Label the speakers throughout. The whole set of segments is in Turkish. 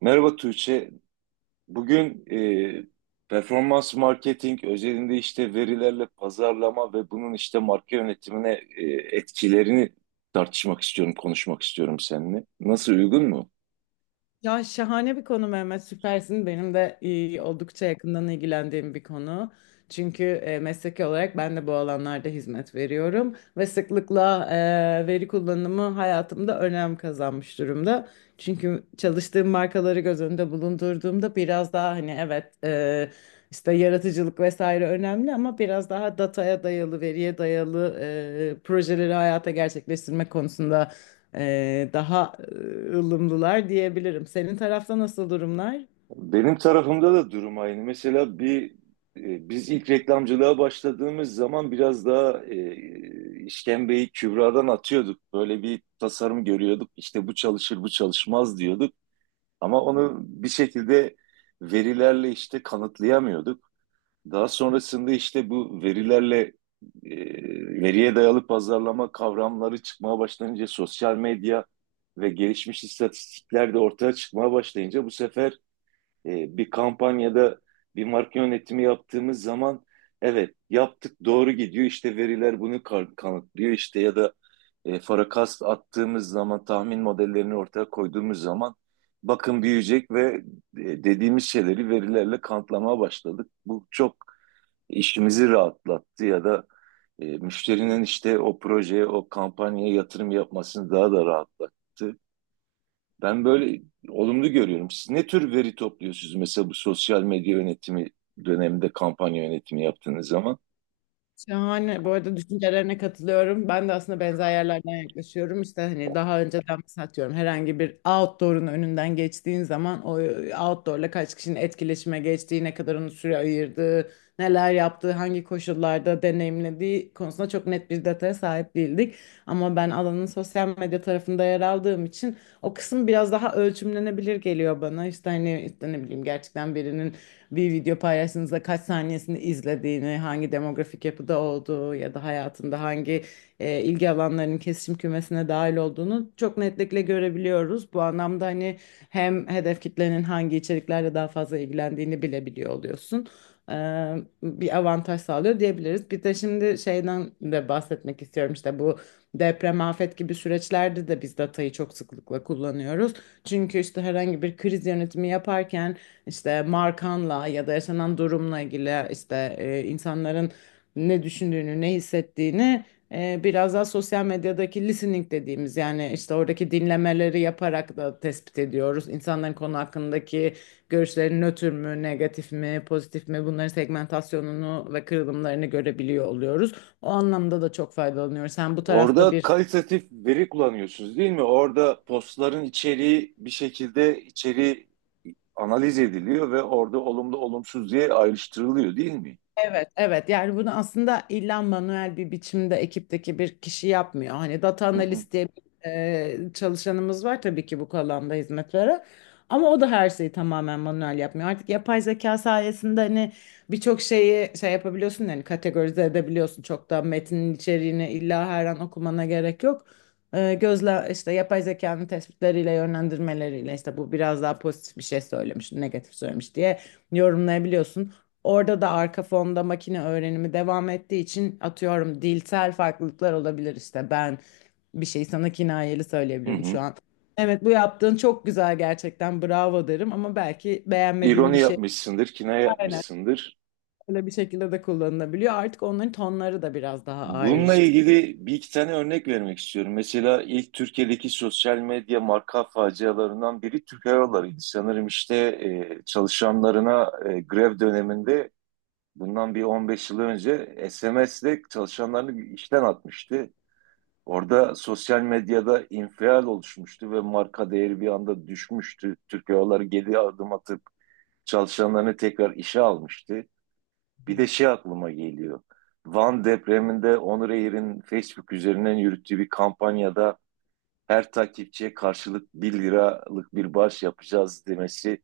Speaker 1: Merhaba Tuğçe. Bugün performans marketing özelinde işte verilerle pazarlama ve bunun işte marka yönetimine e, etkilerini tartışmak istiyorum, konuşmak istiyorum seninle. Nasıl, uygun mu?
Speaker 2: Ya şahane bir konu Mehmet, süpersin. Benim de oldukça yakından ilgilendiğim bir konu. Çünkü mesleki olarak ben de bu alanlarda hizmet veriyorum ve sıklıkla veri kullanımı hayatımda önem kazanmış durumda. Çünkü çalıştığım markaları göz önünde bulundurduğumda biraz daha hani evet, işte yaratıcılık vesaire önemli ama biraz daha dataya dayalı, veriye dayalı projeleri hayata gerçekleştirmek konusunda e, daha e, ılımlılar diyebilirim. Senin tarafta nasıl durumlar?
Speaker 1: Benim tarafımda da durum aynı. Mesela bir biz ilk reklamcılığa başladığımız zaman biraz daha işkembeyi kübradan atıyorduk. Böyle bir tasarım görüyorduk. İşte bu çalışır, bu çalışmaz diyorduk. Ama onu bir şekilde verilerle işte kanıtlayamıyorduk. Daha sonrasında işte bu verilerle e, veriye dayalı pazarlama kavramları çıkmaya başlayınca sosyal medya ve gelişmiş istatistikler de ortaya çıkmaya başlayınca bu sefer bir kampanyada bir marka yönetimi yaptığımız zaman evet yaptık, doğru gidiyor, işte veriler bunu kanıtlıyor işte, ya da forecast attığımız zaman, tahmin modellerini ortaya koyduğumuz zaman bakın büyüyecek ve dediğimiz şeyleri verilerle kanıtlamaya başladık. Bu çok işimizi rahatlattı ya da müşterinin işte o projeye, o kampanyaya yatırım yapmasını daha da rahatlattı. Ben böyle olumlu görüyorum. Siz ne tür veri topluyorsunuz mesela bu sosyal medya yönetimi döneminde kampanya yönetimi yaptığınız zaman?
Speaker 2: Şahane. Bu arada düşüncelerine katılıyorum. Ben de aslında benzer yerlerden yaklaşıyorum. İşte hani daha önceden mesela atıyorum herhangi bir outdoor'un önünden geçtiğin zaman o outdoor'la kaç kişinin etkileşime geçtiği, ne kadar onu süre ayırdığı, neler yaptığı, hangi koşullarda deneyimlediği konusunda çok net bir dataya sahip değildik. Ama ben alanın sosyal medya tarafında yer aldığım için o kısım biraz daha ölçümlenebilir geliyor bana. İşte hani işte ne bileyim gerçekten birinin bir video paylaştığınızda kaç saniyesini izlediğini, hangi demografik yapıda olduğu ya da hayatında hangi ilgi alanlarının kesişim kümesine dahil olduğunu çok netlikle görebiliyoruz. Bu anlamda hani hem hedef kitlenin hangi içeriklerle daha fazla ilgilendiğini bilebiliyor oluyorsun. Ee, Bir avantaj sağlıyor diyebiliriz. Bir de şimdi şeyden de bahsetmek istiyorum, işte bu deprem, afet gibi süreçlerde de biz datayı çok sıklıkla kullanıyoruz. Çünkü işte herhangi bir kriz yönetimi yaparken işte markanla ya da yaşanan durumla ilgili işte insanların ne düşündüğünü, ne hissettiğini, biraz daha sosyal medyadaki listening dediğimiz, yani işte oradaki dinlemeleri yaparak da tespit ediyoruz. İnsanların konu hakkındaki görüşleri nötr mü, negatif mi, pozitif mi, bunların segmentasyonunu ve kırılımlarını görebiliyor oluyoruz. O anlamda da çok faydalanıyoruz. Sen bu tarafta
Speaker 1: Orada
Speaker 2: bir
Speaker 1: kalitatif veri kullanıyorsunuz değil mi? Orada postların içeriği bir şekilde içeriği analiz ediliyor ve orada olumlu olumsuz diye ayrıştırılıyor değil mi?
Speaker 2: evet, evet. Yani bunu aslında illa manuel bir biçimde ekipteki bir kişi yapmıyor. Hani data
Speaker 1: Hı hı,
Speaker 2: analist diye bir çalışanımız var tabii ki bu alanda hizmet veren. Ama o da her şeyi tamamen manuel yapmıyor. Artık yapay zeka sayesinde hani birçok şeyi şey yapabiliyorsun, yani kategorize edebiliyorsun. Çok da metnin içeriğini illa her an okumana gerek yok. Gözle işte yapay zekanın tespitleriyle, yönlendirmeleriyle işte bu biraz daha pozitif bir şey söylemiş, negatif söylemiş diye yorumlayabiliyorsun. Orada da arka fonda makine öğrenimi devam ettiği için atıyorum dilsel farklılıklar olabilir. İşte ben bir şey sana kinayeli
Speaker 1: hı
Speaker 2: söyleyebilirim şu
Speaker 1: hı.
Speaker 2: an. Evet bu yaptığın çok güzel gerçekten, bravo derim ama belki beğenmediğim bir
Speaker 1: İroni
Speaker 2: şey
Speaker 1: yapmışsındır, kinaye yapmışsındır.
Speaker 2: öyle bir şekilde de kullanılabiliyor. Artık onların tonları da biraz daha
Speaker 1: Bununla
Speaker 2: ayrıştı.
Speaker 1: ilgili bir iki tane örnek vermek istiyorum. Mesela ilk Türkiye'deki sosyal medya marka facialarından biri Türk Hava Yolları'ydı. Sanırım işte çalışanlarına grev döneminde bundan bir 15 yıl önce SMS'le çalışanlarını işten atmıştı. Orada sosyal medyada infial oluşmuştu ve marka değeri bir anda düşmüştü. Türk Hava Yolları geri adım atıp çalışanlarını tekrar işe almıştı. Bir de şey aklıma geliyor. Van depreminde Onur Air'in Facebook üzerinden yürüttüğü bir kampanyada her takipçiye karşılık 1 liralık bir bağış yapacağız demesi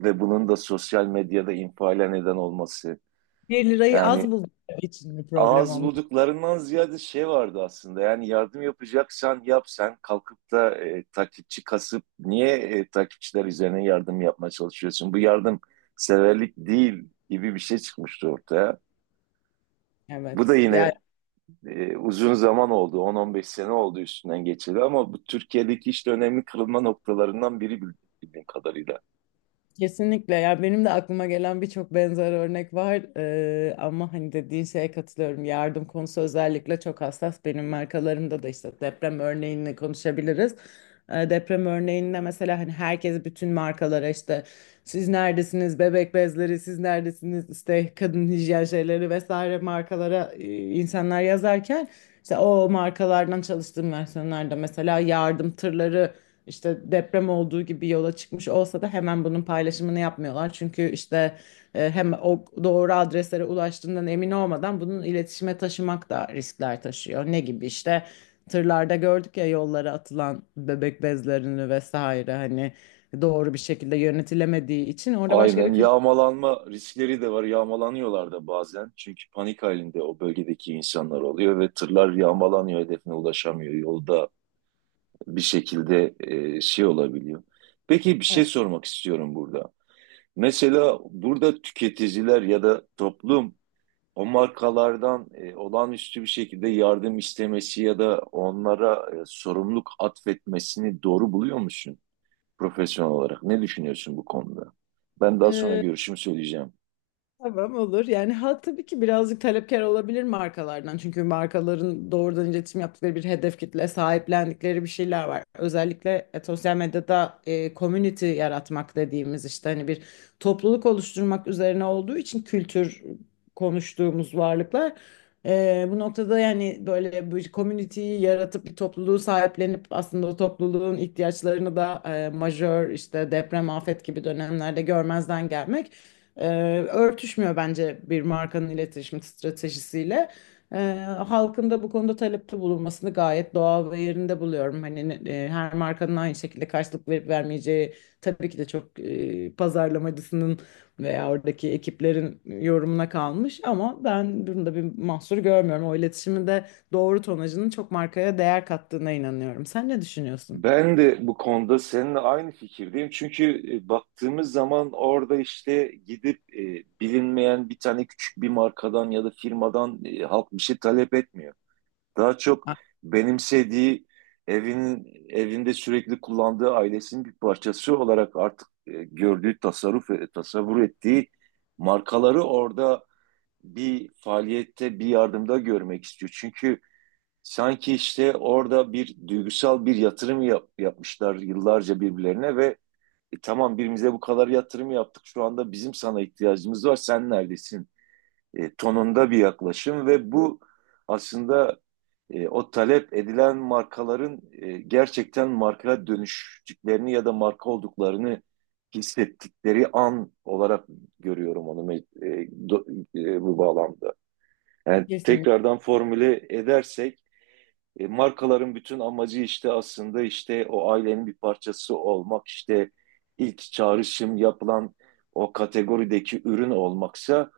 Speaker 1: ve bunun da sosyal medyada infiale neden olması.
Speaker 2: Bir lirayı az
Speaker 1: Yani
Speaker 2: bulduğum için bir problem
Speaker 1: ağız
Speaker 2: olmuş.
Speaker 1: bulduklarından ziyade şey vardı aslında. Yani yardım yapacaksan yap, sen kalkıp da takipçi kasıp niye takipçiler üzerine yardım yapmaya çalışıyorsun? Bu yardım severlik değil gibi bir şey çıkmıştı ortaya. Bu da
Speaker 2: Evet. Yani
Speaker 1: yine uzun zaman oldu. 10-15 sene oldu üstünden geçeli ama bu Türkiye'deki işte önemli kırılma noktalarından biri bildiğim kadarıyla.
Speaker 2: kesinlikle ya, benim de aklıma gelen birçok benzer örnek var. Ama hani dediğin şeye katılıyorum, yardım konusu özellikle çok hassas. Benim markalarımda da işte deprem örneğini konuşabiliriz. Deprem örneğinde mesela hani herkes bütün markalara işte siz neredesiniz bebek bezleri, siz neredesiniz işte kadın hijyen şeyleri vesaire markalara, insanlar yazarken işte o markalardan çalıştığım versiyonlarda mesela yardım tırları işte deprem olduğu gibi yola çıkmış olsa da hemen bunun paylaşımını yapmıyorlar. Çünkü işte hem o doğru adreslere ulaştığından emin olmadan bunun iletişime taşımak da riskler taşıyor. Ne gibi? İşte tırlarda gördük ya yollara atılan bebek bezlerini vesaire, hani doğru bir şekilde yönetilemediği için orada başka
Speaker 1: Aynen,
Speaker 2: bir kriz.
Speaker 1: yağmalanma riskleri de var. Yağmalanıyorlar da bazen. Çünkü panik halinde o bölgedeki insanlar oluyor ve tırlar yağmalanıyor, hedefine ulaşamıyor. Yolda bir şekilde şey olabiliyor. Peki bir şey sormak istiyorum burada. Mesela burada tüketiciler ya da toplum o markalardan olağanüstü bir şekilde yardım istemesi ya da onlara sorumluluk atfetmesini doğru buluyor musun profesyonel olarak? Ne düşünüyorsun bu konuda? Ben daha sonra
Speaker 2: Evet.
Speaker 1: görüşümü söyleyeceğim.
Speaker 2: Tamam, olur. Yani ha tabii ki birazcık talepkar olabilir markalardan. Çünkü markaların doğrudan iletişim yaptıkları bir hedef kitle, sahiplendikleri bir şeyler var. Özellikle sosyal medyada community yaratmak dediğimiz işte hani bir topluluk oluşturmak üzerine olduğu için kültür konuştuğumuz varlıklar. Bu noktada yani böyle bir community'yi yaratıp bir topluluğu sahiplenip aslında o topluluğun ihtiyaçlarını da majör işte deprem, afet gibi dönemlerde görmezden gelmek ee, örtüşmüyor bence bir markanın iletişim stratejisiyle. Ee, Halkın da bu konuda talepte bulunmasını gayet doğal ve yerinde buluyorum. Hani her markanın aynı şekilde karşılık verip vermeyeceği tabii ki de çok pazarlamacısının veya oradaki ekiplerin yorumuna kalmış ama ben bunda bir mahsur görmüyorum. O iletişimin de doğru tonajının çok markaya değer kattığına inanıyorum. Sen ne düşünüyorsun?
Speaker 1: Ben de bu konuda seninle aynı fikirdeyim. Çünkü baktığımız zaman orada işte gidip bilinmeyen bir tane küçük bir markadan ya da firmadan halk bir şey talep etmiyor. Daha çok benimsediği evinin evinde sürekli kullandığı ailesinin bir parçası olarak artık gördüğü tasarruf tasavvur ettiği markaları orada bir faaliyette, bir yardımda görmek istiyor. Çünkü sanki işte orada bir duygusal bir yatırım yapmışlar yıllarca birbirlerine ve "E, tamam, birimize bu kadar yatırım yaptık, şu anda bizim sana ihtiyacımız var, sen neredesin? Tonunda bir yaklaşım ve bu aslında o talep edilen markaların gerçekten marka dönüştüklerini ya da marka olduklarını hissettikleri an olarak görüyorum onu do, bu bağlamda. Yani
Speaker 2: Kesinlikle.
Speaker 1: tekrardan formüle edersek markaların bütün amacı işte aslında işte o ailenin bir parçası olmak, işte ilk çağrışım yapılan o kategorideki ürün olmaksa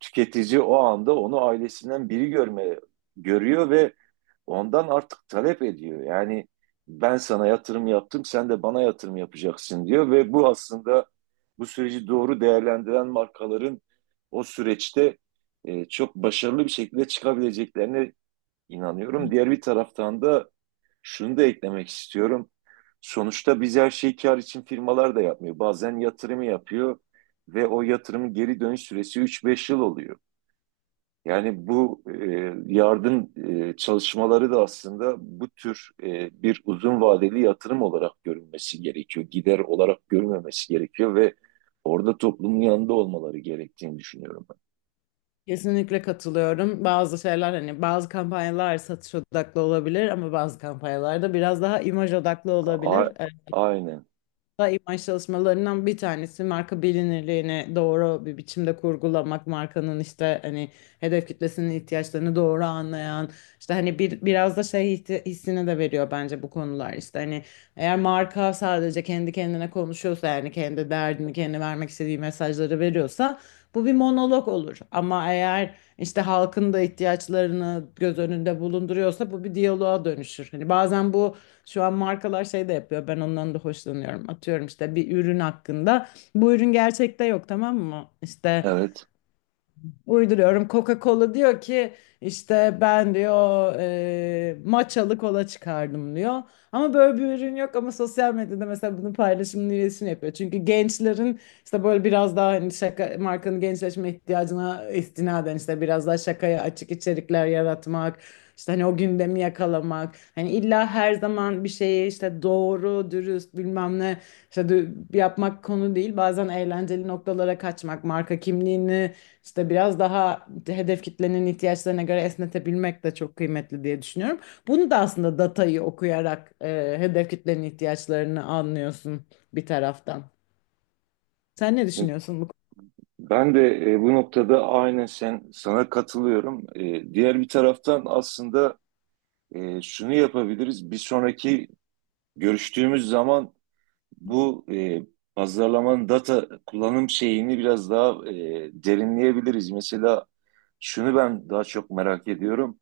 Speaker 1: tüketici o anda onu ailesinden biri görüyor ve ondan artık talep ediyor. Yani ben sana yatırım yaptım, sen de bana yatırım yapacaksın diyor ve bu aslında bu süreci doğru değerlendiren markaların o süreçte çok başarılı bir şekilde çıkabileceklerine inanıyorum. Diğer bir taraftan da şunu da eklemek istiyorum. Sonuçta biz her şeyi kar için firmalar da yapmıyor. Bazen yatırımı yapıyor ve o yatırımın geri dönüş süresi 3-5 yıl oluyor. Yani bu yardım çalışmaları da aslında bu tür bir uzun vadeli yatırım olarak görülmesi gerekiyor. Gider olarak görülmemesi gerekiyor ve orada toplumun yanında olmaları gerektiğini düşünüyorum ben.
Speaker 2: Kesinlikle katılıyorum. Bazı şeyler hani, bazı kampanyalar satış odaklı olabilir ama bazı kampanyalar da biraz daha imaj odaklı olabilir.
Speaker 1: A- aynen.
Speaker 2: Da imaj çalışmalarından bir tanesi marka bilinirliğini doğru bir biçimde kurgulamak, markanın işte hani hedef kitlesinin ihtiyaçlarını doğru anlayan, işte hani bir biraz da şey hissini de veriyor bence bu konular. İşte hani eğer marka sadece kendi kendine konuşuyorsa, yani kendi derdini, kendi vermek istediği mesajları veriyorsa bu bir monolog olur. Ama eğer işte halkın da ihtiyaçlarını göz önünde bulunduruyorsa bu bir diyaloğa dönüşür. Hani bazen bu şu an markalar şey de yapıyor. Ben ondan da hoşlanıyorum. Atıyorum işte bir ürün hakkında. Bu ürün gerçekte yok, tamam mı? İşte
Speaker 1: Evet.
Speaker 2: uyduruyorum. Coca-Cola diyor ki işte ben diyor matchalı kola çıkardım diyor. Ama böyle bir ürün yok ama sosyal medyada mesela bunun paylaşımını, iletişim yapıyor. Çünkü gençlerin işte böyle biraz daha hani şaka, markanın gençleşme ihtiyacına istinaden işte biraz daha şakaya açık içerikler yaratmak, işte hani o gündemi yakalamak. Hani illa her zaman bir şeyi işte doğru, dürüst bilmem ne işte yapmak konu değil. Bazen eğlenceli noktalara kaçmak, marka kimliğini işte biraz daha hedef kitlenin ihtiyaçlarına göre esnetebilmek de çok kıymetli diye düşünüyorum. Bunu da aslında datayı okuyarak hedef kitlenin ihtiyaçlarını anlıyorsun bir taraftan. Sen ne düşünüyorsun bu
Speaker 1: Ben de bu noktada aynen sana katılıyorum. Diğer bir taraftan aslında şunu yapabiliriz. Bir sonraki görüştüğümüz zaman bu pazarlamanın data kullanım şeyini biraz daha derinleyebiliriz. Mesela şunu ben daha çok merak ediyorum.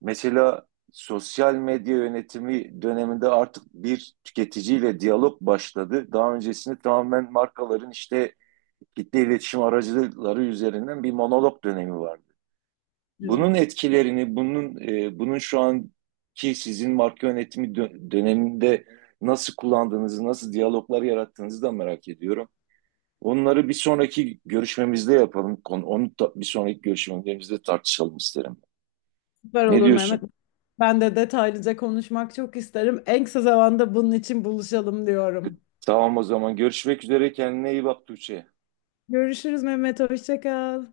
Speaker 1: Mesela sosyal medya yönetimi döneminde artık bir tüketiciyle diyalog başladı. Daha öncesinde tamamen markaların işte kitle iletişim aracıları üzerinden bir monolog dönemi vardı.
Speaker 2: konuda?
Speaker 1: Bunun
Speaker 2: Evet.
Speaker 1: etkilerini, bunun bunun şu anki sizin marka yönetimi döneminde nasıl kullandığınızı, nasıl diyaloglar yarattığınızı da merak ediyorum. Onları bir sonraki görüşmemizde yapalım. Onu da bir sonraki görüşmemizde tartışalım isterim.
Speaker 2: Süper
Speaker 1: Ne
Speaker 2: olur Mehmet.
Speaker 1: diyorsun?
Speaker 2: Ben de detaylıca konuşmak çok isterim. En kısa zamanda bunun için buluşalım diyorum.
Speaker 1: Tamam, o zaman görüşmek üzere. Kendine iyi bak Tuğçe.
Speaker 2: Görüşürüz Mehmet. Hoşça kal.